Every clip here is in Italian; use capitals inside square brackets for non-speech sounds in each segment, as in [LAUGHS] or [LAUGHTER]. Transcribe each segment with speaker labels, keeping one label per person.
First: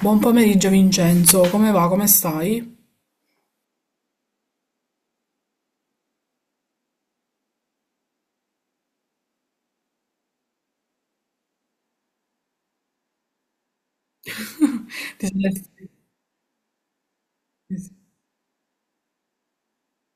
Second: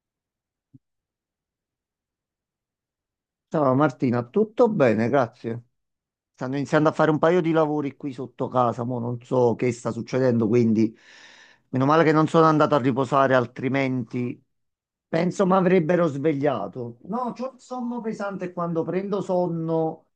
Speaker 1: Buon pomeriggio Vincenzo, come va? Come stai?
Speaker 2: Ciao Martina, tutto bene, grazie. Stanno iniziando a fare un paio di lavori qui sotto casa, mo non so che sta succedendo, quindi meno male che non sono andato a riposare, altrimenti
Speaker 1: Ti
Speaker 2: penso mi
Speaker 1: sei-
Speaker 2: avrebbero svegliato. No, c'ho il sonno pesante e quando prendo sonno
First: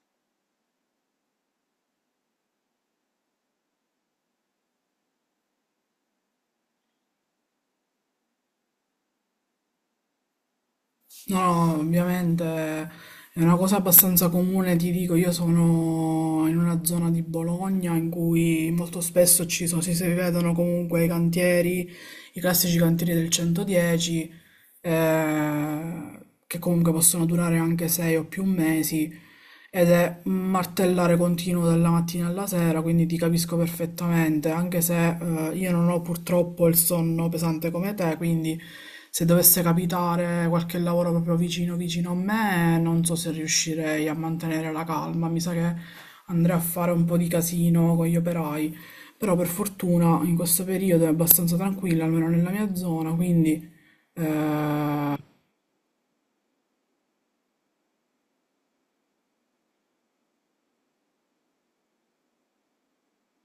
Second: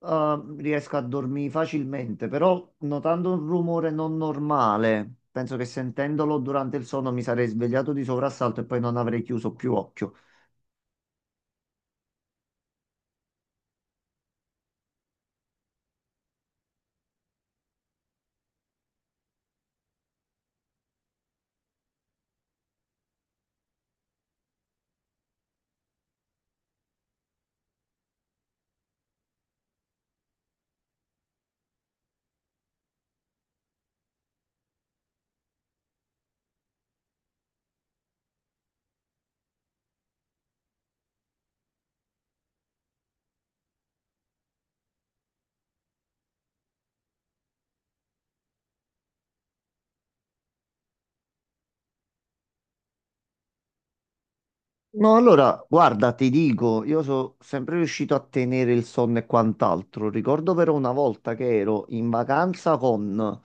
Speaker 2: riesco a dormire facilmente, però notando un rumore non normale, penso che sentendolo durante il sonno mi sarei svegliato di soprassalto e poi non avrei chiuso più occhio.
Speaker 1: No, no, ovviamente è una cosa abbastanza comune, ti dico, io sono in una zona di Bologna in cui molto spesso ci sono, si vedono comunque i cantieri, i classici cantieri del 110 eh, che comunque possono durare anche sei o più mesi, ed è un martellare continuo dalla mattina alla sera, quindi ti capisco perfettamente, anche se io non ho purtroppo il sonno pesante come te, quindi se dovesse capitare qualche lavoro proprio vicino a me, non so se riuscirei a mantenere la calma, mi sa che andrei a fare un po' di casino con gli operai. Però per fortuna in questo periodo è abbastanza tranquilla, almeno nella mia zona, quindi
Speaker 2: No,
Speaker 1: eh,
Speaker 2: allora, guarda, ti dico, io sono sempre riuscito a tenere il sonno e quant'altro. Ricordo però una volta che ero in vacanza con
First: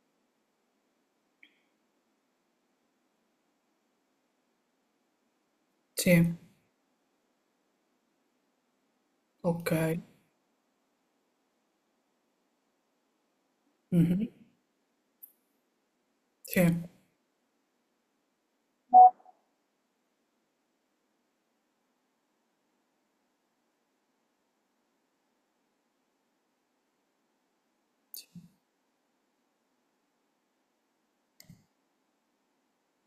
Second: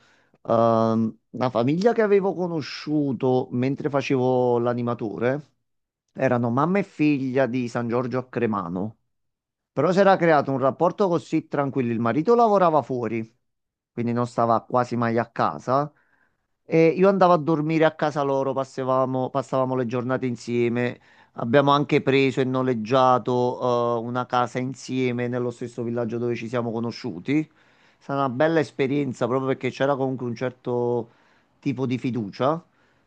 Speaker 2: una famiglia che avevo conosciuto mentre facevo l'animatore.
Speaker 1: sì,
Speaker 2: Erano mamma e figlia di San Giorgio a Cremano.
Speaker 1: ok.
Speaker 2: Però si era creato un rapporto così tranquillo. Il marito lavorava fuori, quindi non
Speaker 1: Mhm.
Speaker 2: stava quasi mai a casa.
Speaker 1: Sì.
Speaker 2: E io andavo a dormire a casa loro, passavamo le giornate insieme. Abbiamo anche preso e noleggiato, una casa insieme nello stesso villaggio dove ci siamo conosciuti. È stata una bella esperienza proprio perché c'era comunque un certo tipo di fiducia.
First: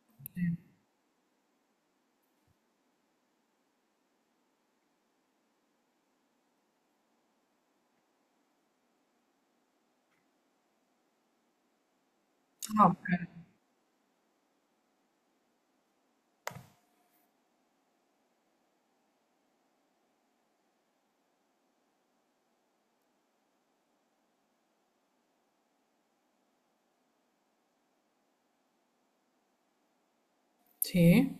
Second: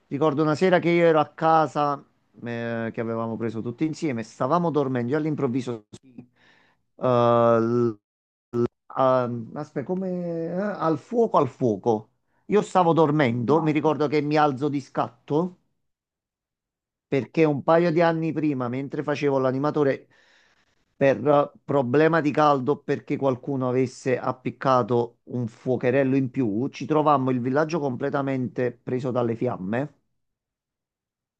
Speaker 2: Ricordo una sera che io ero a casa, che avevamo preso tutti insieme, stavamo dormendo, io all'improvviso eh, aspetta, come al fuoco, al fuoco. Io
Speaker 1: Ah,
Speaker 2: stavo
Speaker 1: ok.
Speaker 2: dormendo, mi No. Ricordo che mi alzo di scatto perché un paio di anni prima, mentre facevo l'animatore, per problema di caldo, perché qualcuno avesse appiccato un fuocherello in più, ci trovammo il villaggio completamente preso dalle fiamme.
Speaker 1: Sì.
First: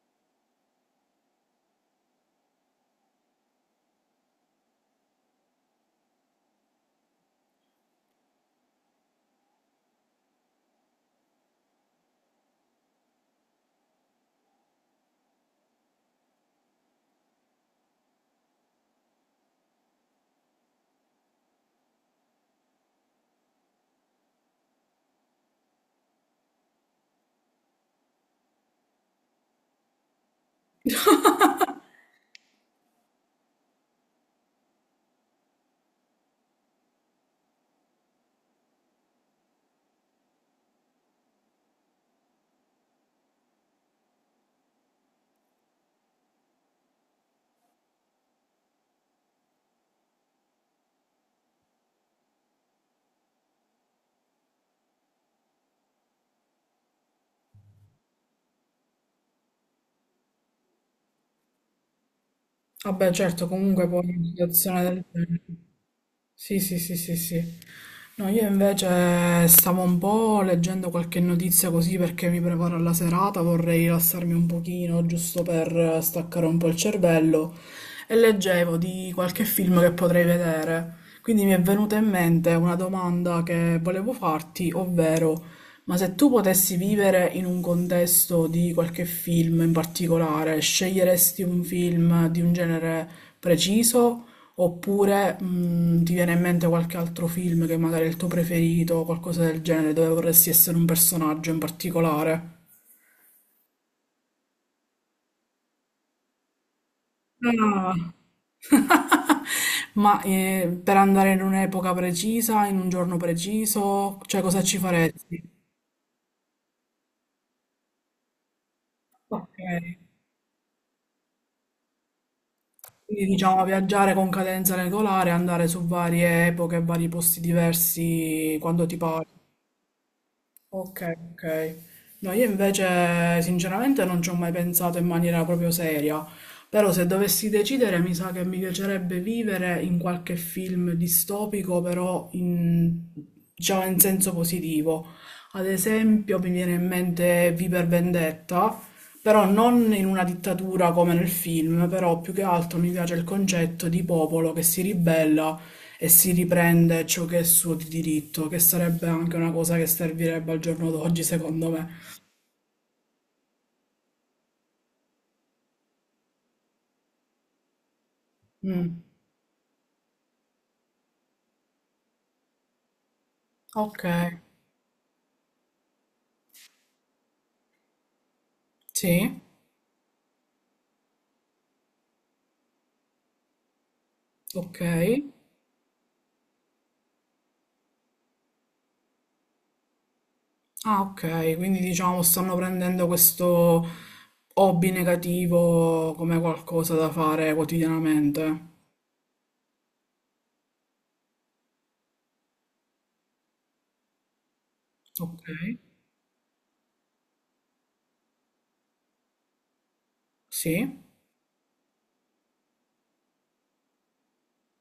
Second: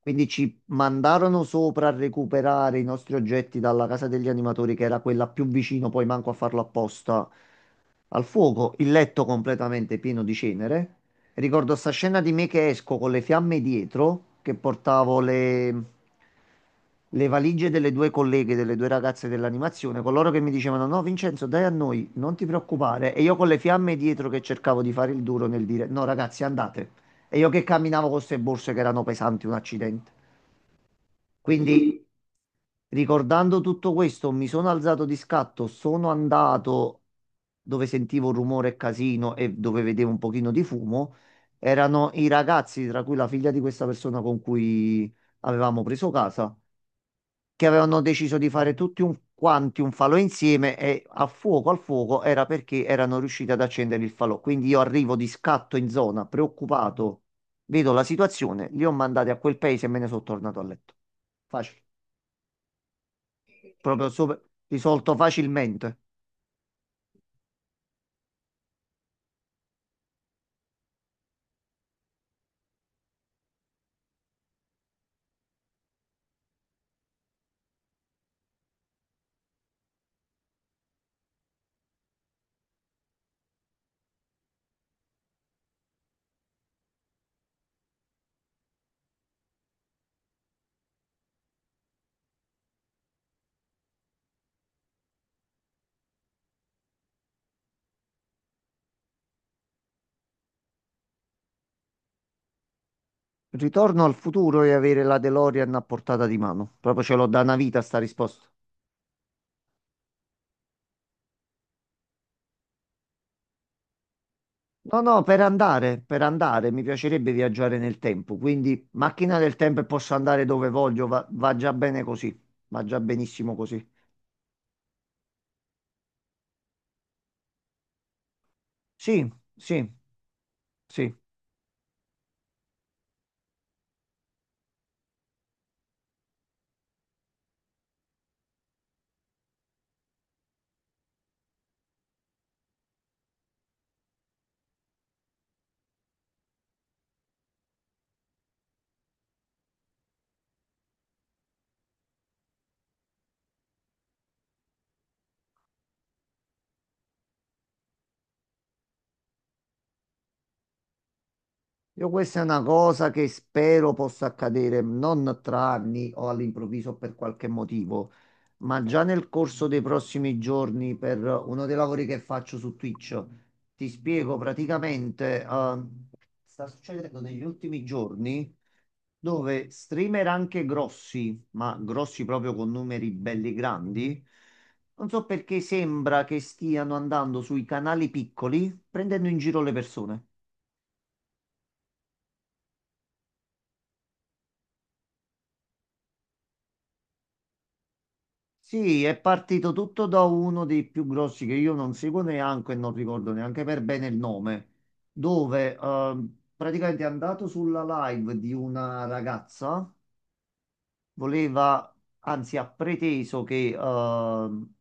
Speaker 2: Quindi ci mandarono sopra a recuperare i nostri oggetti dalla casa degli animatori, che era quella più vicino, poi manco a farlo apposta, al fuoco, il letto completamente pieno di cenere. Ricordo sta scena di me che esco con le fiamme dietro, che portavo le valigie delle due colleghe, delle due ragazze dell'animazione, coloro che mi dicevano: No, Vincenzo, dai a noi, non ti preoccupare. E io con le fiamme dietro che cercavo di fare il duro nel dire: No, ragazzi, andate. E io che camminavo con queste borse che erano pesanti, un accidente. Quindi, ricordando tutto questo, mi sono alzato di scatto, sono andato dove sentivo rumore e casino e dove vedevo un pochino di fumo. Erano i ragazzi, tra cui la figlia di questa persona con cui avevamo preso casa che avevano deciso di fare tutti un, quanti un falò insieme e a fuoco al fuoco era perché erano riusciti ad accendere il falò. Quindi io arrivo di scatto in zona, preoccupato, vedo la situazione, li ho mandati a quel paese e me ne sono tornato a letto. Facile,
Speaker 1: Vabbè, certo, comunque poi
Speaker 2: proprio
Speaker 1: in
Speaker 2: sopra-
Speaker 1: situazione del
Speaker 2: risolto
Speaker 1: genere.
Speaker 2: facilmente.
Speaker 1: Sì, sì, sì, sì, sì. No, io invece stavo un po' leggendo qualche notizia così perché mi preparo alla serata, vorrei rilassarmi un pochino, giusto per staccare un po' il cervello, e leggevo di qualche film che potrei vedere. Quindi mi è venuta in mente una domanda che volevo farti, ovvero, ma se tu potessi vivere in un contesto di qualche film in particolare, sceglieresti un film di un genere preciso? Oppure, ti viene in mente qualche altro film che magari è il tuo preferito o qualcosa del genere, dove vorresti essere un personaggio in particolare?
Speaker 2: Ritorno al futuro e avere la DeLorean a portata di mano. Proprio ce l'ho da una vita
Speaker 1: Ah.
Speaker 2: sta risposta.
Speaker 1: [LAUGHS] Ma per andare in un'epoca precisa, in un giorno preciso, cioè cosa ci
Speaker 2: No, no, per
Speaker 1: faresti?
Speaker 2: andare, per andare, mi piacerebbe viaggiare nel tempo, quindi macchina del
Speaker 1: Ok,
Speaker 2: tempo e posso andare dove voglio, va, va già bene così, va già
Speaker 1: quindi
Speaker 2: benissimo
Speaker 1: diciamo
Speaker 2: così.
Speaker 1: viaggiare con cadenza regolare, andare su varie epoche, vari posti diversi quando ti pare.
Speaker 2: Sì, sì, sì.
Speaker 1: Ok, ok. No, io invece sinceramente non ci ho mai pensato in maniera proprio seria, però se dovessi decidere mi sa che mi piacerebbe vivere in qualche film distopico, però in, diciamo in senso positivo. Ad esempio mi viene in mente Viver Vendetta, però non in una dittatura come nel film, però più che altro mi piace il concetto di popolo che si ribella e si riprende ciò che è suo di diritto, che sarebbe anche una cosa che servirebbe al giorno d'oggi, secondo me.
Speaker 2: Io questa è una cosa che spero possa accadere non tra anni o all'improvviso per qualche motivo, ma
Speaker 1: Mm,
Speaker 2: già nel corso dei prossimi giorni per uno dei lavori che faccio su Twitch. Ti
Speaker 1: ok,
Speaker 2: spiego praticamente, sta succedendo negli ultimi giorni
Speaker 1: sì,
Speaker 2: dove streamer anche grossi, ma grossi proprio con numeri belli grandi,
Speaker 1: ok.
Speaker 2: non so perché sembra che stiano andando sui canali piccoli prendendo in giro le persone.
Speaker 1: Ah, ok, quindi diciamo stanno prendendo questo hobby negativo come qualcosa da fare quotidianamente.
Speaker 2: Sì, è partito tutto da uno dei più grossi che io non seguo neanche e non ricordo neanche per bene il nome,
Speaker 1: Ok,
Speaker 2: dove praticamente è andato sulla live di una ragazza
Speaker 1: sì,
Speaker 2: voleva, anzi ha preteso che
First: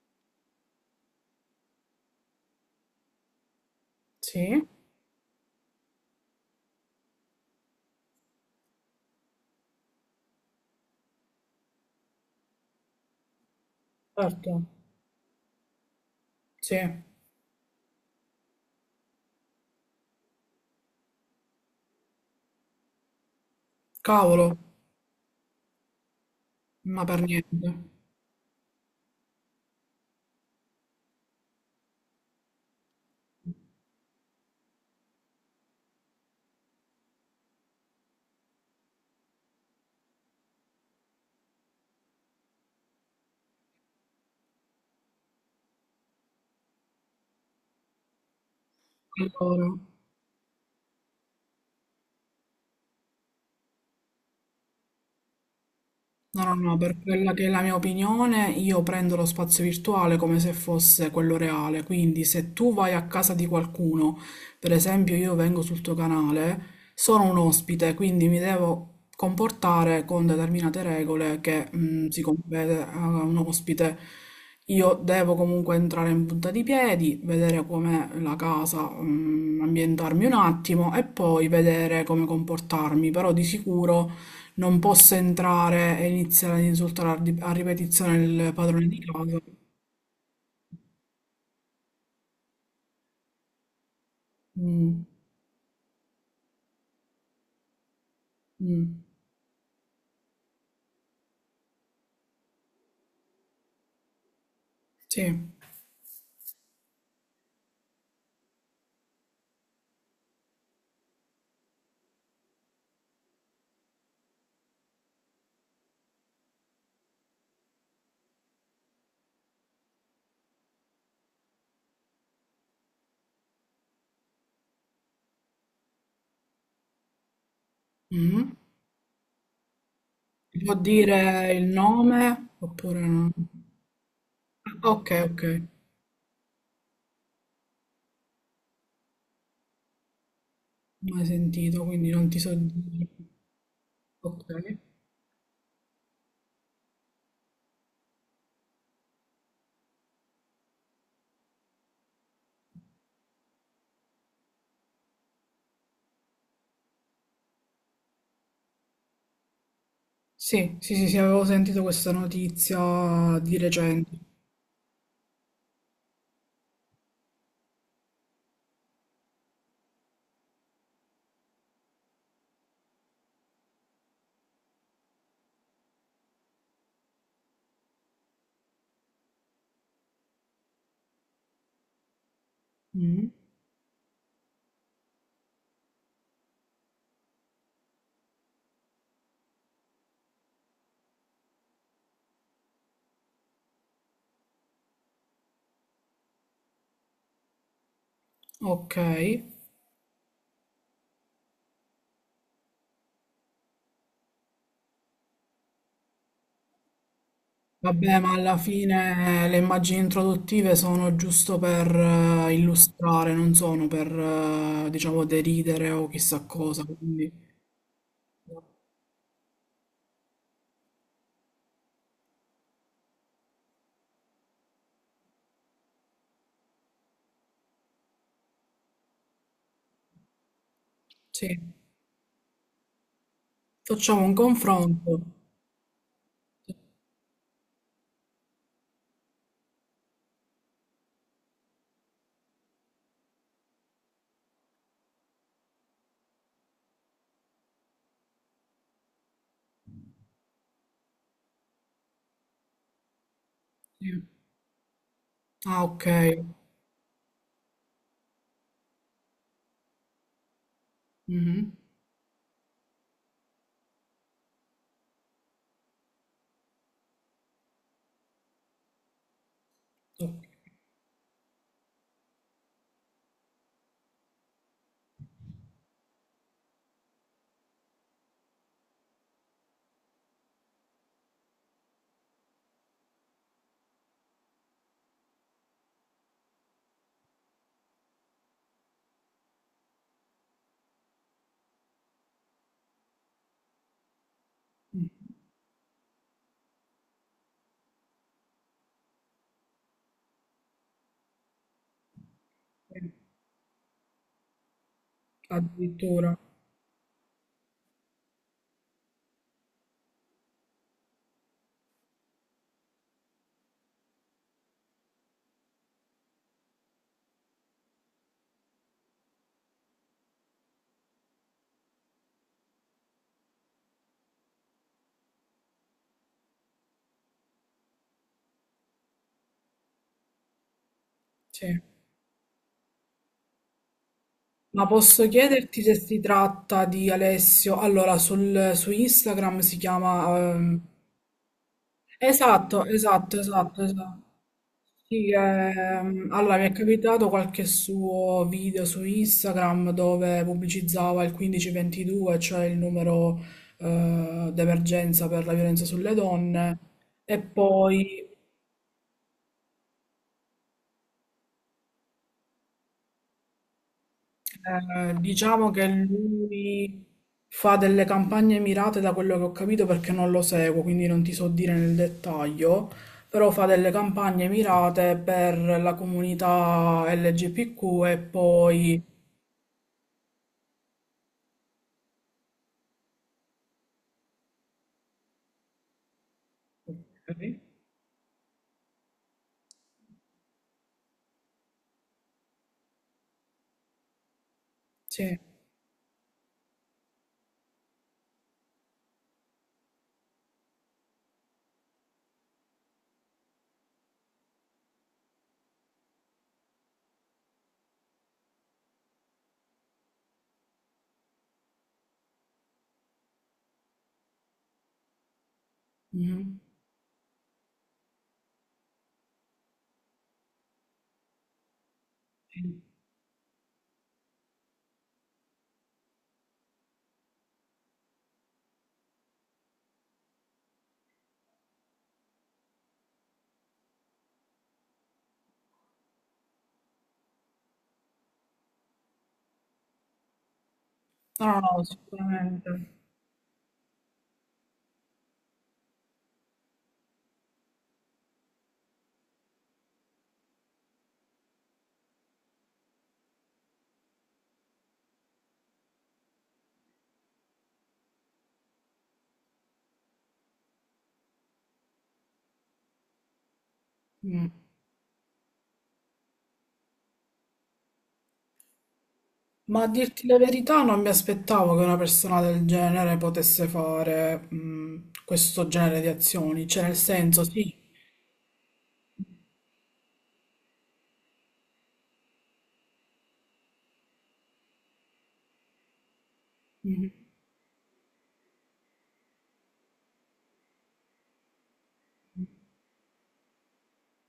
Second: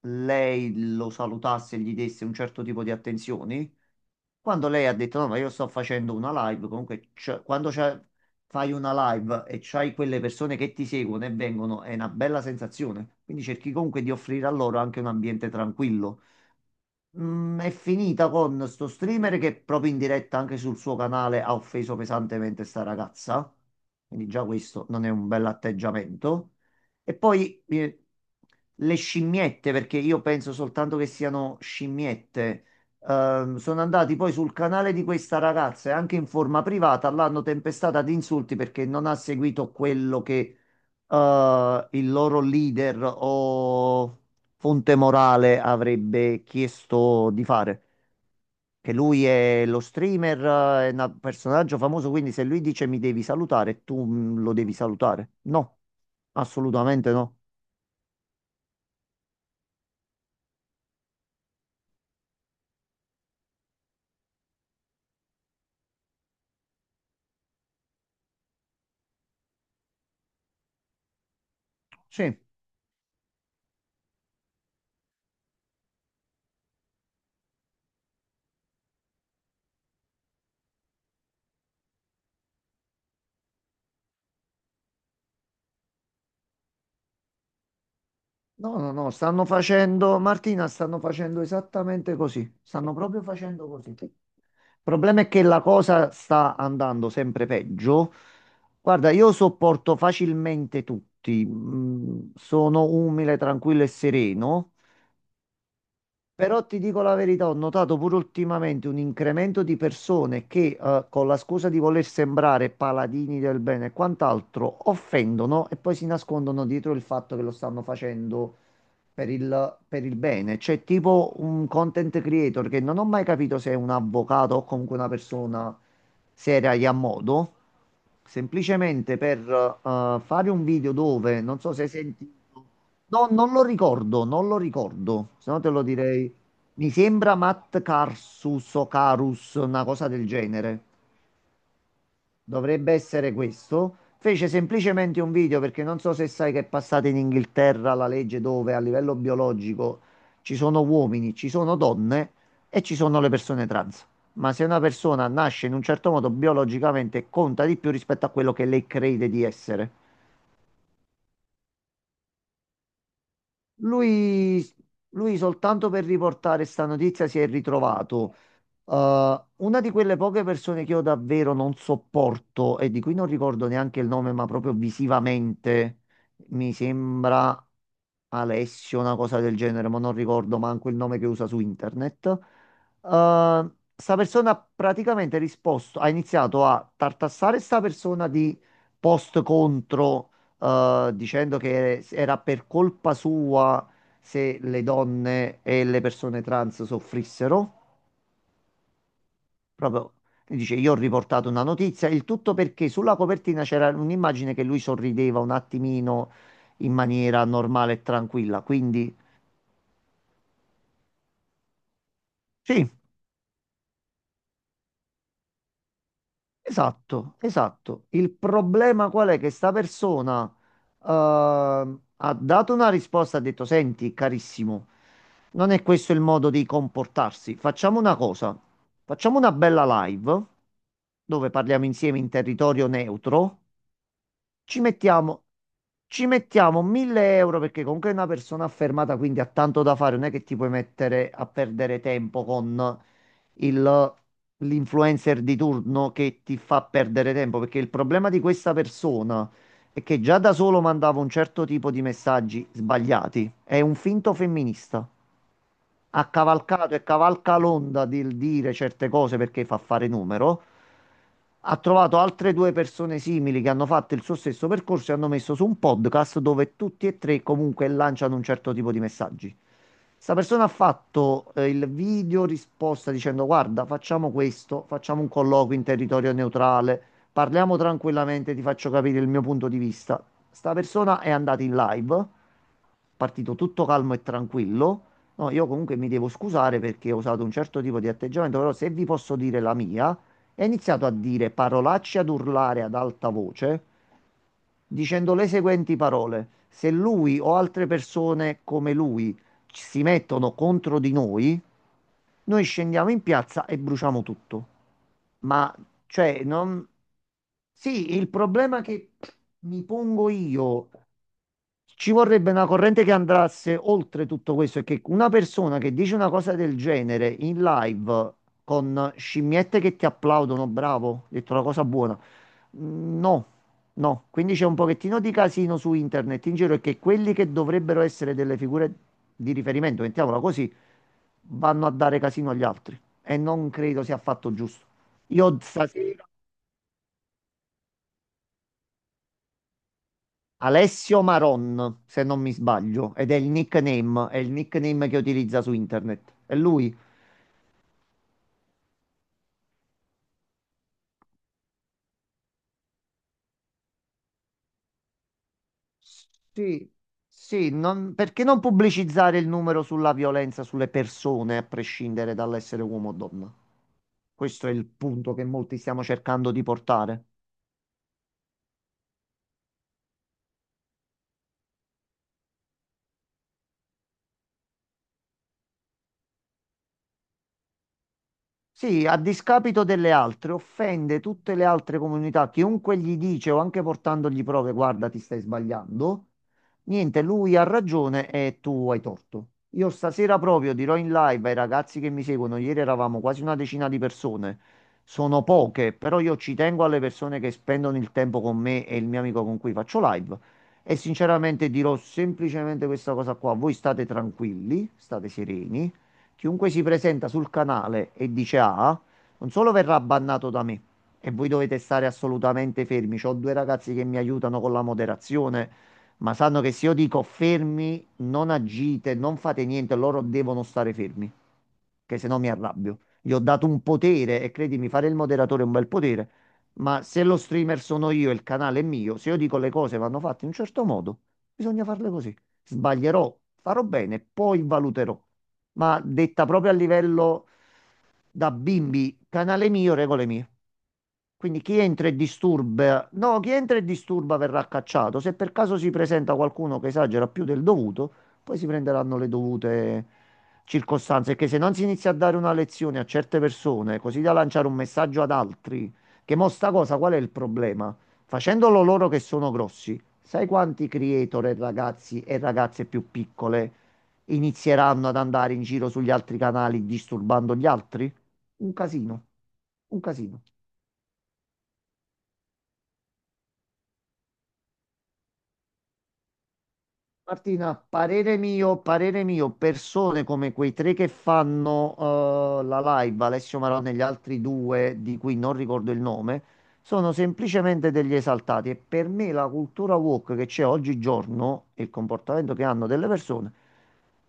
Speaker 2: lei lo salutasse e gli desse un certo tipo di attenzioni.
Speaker 1: sì,
Speaker 2: Quando lei ha detto no, ma io sto facendo una live, comunque quando fai una live e c'hai quelle persone che ti seguono e vengono, è una bella sensazione. Quindi cerchi comunque di offrire a
Speaker 1: certo,
Speaker 2: loro anche un ambiente tranquillo.
Speaker 1: sì.
Speaker 2: Mm, è finita con sto streamer che proprio in diretta anche sul suo canale ha offeso pesantemente sta ragazza. Quindi già
Speaker 1: Cavolo.
Speaker 2: questo non è un bell'atteggiamento.
Speaker 1: Ma
Speaker 2: E
Speaker 1: per
Speaker 2: poi
Speaker 1: niente.
Speaker 2: le scimmiette, perché io penso soltanto che siano scimmiette, sono andati poi sul canale di questa ragazza e anche in forma privata l'hanno tempestata di insulti perché non ha seguito quello che il loro leader o Fonte Morale avrebbe chiesto di fare. Che lui è
Speaker 1: Allora.
Speaker 2: lo streamer, è un personaggio famoso, quindi se lui dice mi devi salutare, tu lo devi salutare. No,
Speaker 1: No, no, no, per
Speaker 2: assolutamente
Speaker 1: quella
Speaker 2: no.
Speaker 1: che è la mia opinione, io prendo lo spazio virtuale come se fosse quello reale, quindi se tu vai a casa di qualcuno, per esempio io vengo sul tuo canale, sono un ospite, quindi mi devo comportare con determinate regole che si
Speaker 2: Sì,
Speaker 1: compete a un ospite. Io devo comunque entrare in punta di piedi, vedere com'è la casa, ambientarmi un attimo e poi vedere come comportarmi, però di sicuro... Non posso entrare e iniziare ad insultare a ripetizione il
Speaker 2: no,
Speaker 1: padrone
Speaker 2: no,
Speaker 1: di
Speaker 2: no,
Speaker 1: casa.
Speaker 2: stanno facendo, Martina, stanno facendo esattamente così. Stanno proprio facendo così. Il
Speaker 1: Mm,
Speaker 2: problema è che la cosa sta andando sempre peggio.
Speaker 1: mm,
Speaker 2: Guarda, io sopporto facilmente tutti, sono umile, tranquillo e sereno.
Speaker 1: sì.
Speaker 2: Però ti dico la verità, ho notato pure ultimamente un incremento di persone che, con la scusa di voler sembrare paladini del bene e quant'altro, offendono e poi si nascondono dietro il fatto che lo stanno facendo per il bene. C'è tipo un content creator che non ho mai capito se è un avvocato o comunque una persona seria e a modo,
Speaker 1: Mm.
Speaker 2: semplicemente per fare un
Speaker 1: Può
Speaker 2: video dove,
Speaker 1: dire
Speaker 2: non
Speaker 1: il
Speaker 2: so se hai sentito,
Speaker 1: nome oppure
Speaker 2: no,
Speaker 1: no?
Speaker 2: non lo ricordo, non lo
Speaker 1: Ah, ok,
Speaker 2: ricordo,
Speaker 1: ok.
Speaker 2: se no te lo direi. Mi sembra Matt Carsus o Carus, una cosa del genere
Speaker 1: Mai sentito, quindi non ti so
Speaker 2: dovrebbe
Speaker 1: dire.
Speaker 2: essere questo. Fece
Speaker 1: Ok.
Speaker 2: semplicemente un video perché non so se sai che è passata in Inghilterra la legge dove a livello biologico ci sono uomini, ci sono donne e ci sono le persone trans. Ma se una persona nasce in un certo modo biologicamente conta di più rispetto a quello che lei crede di essere.
Speaker 1: Sì, sì, sì, sì, avevo sentito questa notizia di recente.
Speaker 2: Lui, lui soltanto per riportare sta notizia si è ritrovato. Una di quelle poche persone che io davvero non sopporto e di cui non ricordo neanche il nome, ma proprio visivamente mi sembra Alessio, una cosa del genere, ma non ricordo manco il nome che usa su internet.
Speaker 1: Mm.
Speaker 2: Sta persona ha praticamente risposto, ha iniziato a tartassare sta persona di post contro dicendo che era per colpa sua se le donne e le persone trans soffrissero.
Speaker 1: Ok.
Speaker 2: Proprio lui dice: Io ho riportato una notizia. Il tutto perché sulla copertina c'era un'immagine che lui sorrideva un attimino in maniera normale e
Speaker 1: Vabbè, ma alla
Speaker 2: tranquilla. Quindi,
Speaker 1: fine le immagini introduttive sono giusto per
Speaker 2: sì,
Speaker 1: illustrare, non sono per, diciamo, deridere o chissà cosa. Quindi,
Speaker 2: esatto, esatto. Il problema qual è? Che sta persona eh, ha dato una risposta, ha detto, senti, carissimo, non è questo il modo di comportarsi. Facciamo una cosa, facciamo una bella live
Speaker 1: sì,
Speaker 2: dove parliamo insieme in territorio neutro.
Speaker 1: facciamo un
Speaker 2: Ci
Speaker 1: confronto.
Speaker 2: mettiamo, ci mettiamo 1000 euro perché comunque è una persona affermata, quindi ha tanto da fare, non è che ti puoi mettere a perdere tempo con il- l'influencer di turno che ti fa perdere tempo, perché il problema di questa persona è che già da solo mandava un certo tipo di messaggi sbagliati, è un
Speaker 1: Sì.
Speaker 2: finto femminista,
Speaker 1: Ah, ok.
Speaker 2: ha cavalcato e cavalca l'onda del dire certe cose perché fa fare numero.
Speaker 1: Mhm.
Speaker 2: Ha trovato altre due persone simili che hanno fatto il suo stesso percorso e hanno messo su un podcast dove tutti e tre comunque lanciano un certo tipo di messaggi.
Speaker 1: Ok.
Speaker 2: Sta persona ha fatto il video risposta dicendo: Guarda, facciamo questo, facciamo un colloquio in territorio neutrale, parliamo tranquillamente, ti faccio capire il mio punto di vista. Sta persona è andata in live, partito tutto calmo e tranquillo. No, io comunque mi devo scusare perché ho usato un certo tipo di atteggiamento, però se vi posso dire la mia, è iniziato a dire parolacce, ad urlare ad alta voce, dicendo le seguenti parole. Se lui o altre persone come lui si mettono contro di noi, noi scendiamo in piazza e bruciamo tutto. Ma,
Speaker 1: Addirittura,
Speaker 2: cioè, non... Sì, il problema che mi pongo io, ci vorrebbe una corrente che andasse oltre tutto questo e che una persona che dice una cosa del genere in live con scimmiette che ti applaudono, bravo, hai detto una cosa buona. No, no. Quindi c'è un pochettino di casino su internet in giro e che quelli che dovrebbero essere delle figure di riferimento, mettiamola così,
Speaker 1: sì.
Speaker 2: vanno a dare casino agli altri. E non credo sia affatto
Speaker 1: Ma
Speaker 2: giusto.
Speaker 1: posso
Speaker 2: Io
Speaker 1: chiederti se si
Speaker 2: stasera
Speaker 1: tratta di Alessio? Allora, sul, su Instagram si chiama...
Speaker 2: Alessio Maron, se non mi
Speaker 1: Esatto,
Speaker 2: sbaglio, ed
Speaker 1: esatto, esatto, esatto.
Speaker 2: è il nickname che
Speaker 1: Sì,
Speaker 2: utilizza su internet. E
Speaker 1: allora mi è
Speaker 2: lui,
Speaker 1: capitato qualche suo video su Instagram dove pubblicizzava il 1522, cioè il numero d'emergenza per la violenza sulle donne,
Speaker 2: sì,
Speaker 1: e
Speaker 2: sì,
Speaker 1: poi
Speaker 2: perché non pubblicizzare il numero sulla violenza sulle persone, a prescindere dall'essere uomo o donna? Questo è il punto che
Speaker 1: diciamo
Speaker 2: molti
Speaker 1: che
Speaker 2: stiamo cercando di
Speaker 1: lui
Speaker 2: portare.
Speaker 1: fa delle campagne mirate da quello che ho capito perché non lo seguo, quindi non ti so dire nel dettaglio, però fa delle campagne mirate per la comunità LGBTQ e
Speaker 2: Sì,
Speaker 1: poi...
Speaker 2: a discapito delle altre, offende tutte le altre comunità. Chiunque gli dice o anche portandogli prove, guarda, ti stai sbagliando. Niente, lui ha ragione e tu hai torto. Io stasera proprio dirò in live ai ragazzi che mi seguono, ieri eravamo quasi una decina di persone.
Speaker 1: Sì.
Speaker 2: Sono poche, però io ci tengo alle persone che spendono il tempo con me e il mio amico con cui faccio live. E sinceramente dirò semplicemente questa cosa qua. Voi state tranquilli, state sereni. Chiunque si presenta sul canale e dice A, non solo verrà bannato da me, e voi dovete stare assolutamente fermi. C'ho due ragazzi che mi aiutano con la moderazione, ma
Speaker 1: Mm.
Speaker 2: sanno che se io dico fermi, non agite, non fate niente, loro devono stare fermi, che se no mi
Speaker 1: Sì.
Speaker 2: arrabbio. Gli ho dato un potere e credimi, fare il moderatore è un bel potere, ma se lo streamer sono io e il canale è mio, se io dico le cose vanno fatte in un certo modo, bisogna farle così. Sbaglierò, farò bene, poi valuterò, ma detta proprio a livello da bimbi, canale mio, regole mie.
Speaker 1: No,
Speaker 2: Quindi chi
Speaker 1: no,
Speaker 2: entra e
Speaker 1: sicuramente.
Speaker 2: disturba, no, chi entra e disturba verrà cacciato. Se per caso si presenta qualcuno che esagera più del dovuto, poi si prenderanno le dovute circostanze. Perché se non si inizia a dare una lezione a certe persone, così da lanciare un messaggio ad altri, che mo sta cosa, qual è il problema? Facendolo loro che sono grossi, sai quanti creator e ragazzi e ragazze più piccole
Speaker 1: Mm.
Speaker 2: inizieranno ad andare in giro sugli altri canali disturbando gli altri? Un casino,
Speaker 1: Ma a
Speaker 2: un
Speaker 1: dirti la
Speaker 2: casino.
Speaker 1: verità, non mi aspettavo che una persona del genere potesse fare questo genere di azioni, cioè nel senso, sì.
Speaker 2: Martina, parere mio, persone come quei tre che fanno la live, Alessio Marone e gli altri due di cui non ricordo il nome, sono
Speaker 1: Mm.
Speaker 2: semplicemente degli esaltati e per me la cultura woke che c'è oggigiorno e il comportamento che hanno delle persone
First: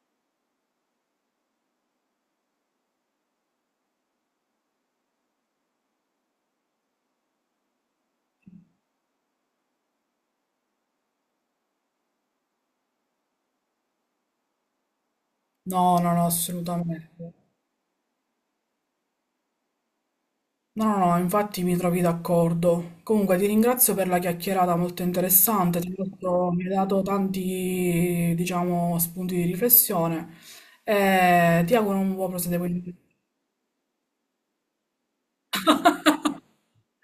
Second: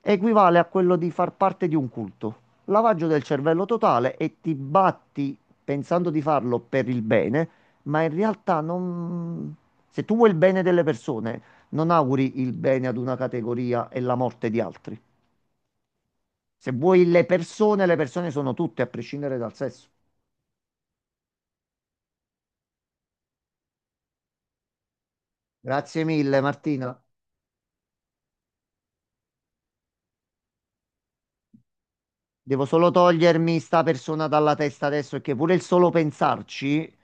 Speaker 2: equivale a quello di far parte di un culto. Lavaggio del cervello totale e ti batti pensando di farlo per il bene, ma in realtà non... Se tu vuoi il bene delle persone, non auguri il bene ad una categoria e la morte di altri.
Speaker 1: No, no, no,
Speaker 2: Se vuoi
Speaker 1: assolutamente.
Speaker 2: le persone sono tutte, a prescindere dal sesso.
Speaker 1: No, no, no, infatti mi trovi d'accordo. Comunque ti ringrazio per la chiacchierata molto interessante,
Speaker 2: Grazie mille,
Speaker 1: mi hai
Speaker 2: Martina.
Speaker 1: dato tanti, diciamo, spunti di riflessione e ti auguro un buon
Speaker 2: Devo solo
Speaker 1: proseguimento.
Speaker 2: togliermi sta persona dalla testa adesso, che pure il solo pensarci
Speaker 1: [LAUGHS]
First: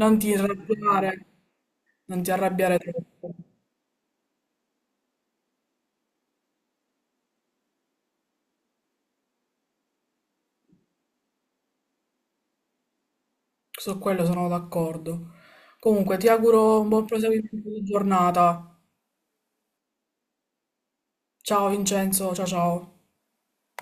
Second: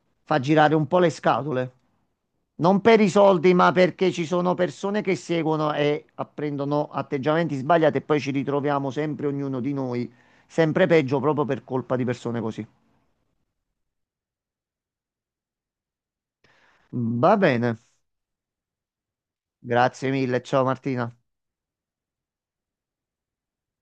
Speaker 1: Non ti
Speaker 2: fa girare un po' le
Speaker 1: arrabbiare,
Speaker 2: scatole.
Speaker 1: non ti arrabbiare
Speaker 2: Non per i
Speaker 1: troppo.
Speaker 2: soldi, ma perché ci sono persone che seguono e apprendono atteggiamenti sbagliati e poi ci ritroviamo sempre ognuno di noi, sempre peggio proprio per colpa di persone così.
Speaker 1: Su quello sono d'accordo. Comunque, ti auguro un buon
Speaker 2: Va
Speaker 1: proseguimento
Speaker 2: bene,
Speaker 1: di giornata.
Speaker 2: grazie mille, ciao Martina.
Speaker 1: Ciao Vincenzo, ciao ciao.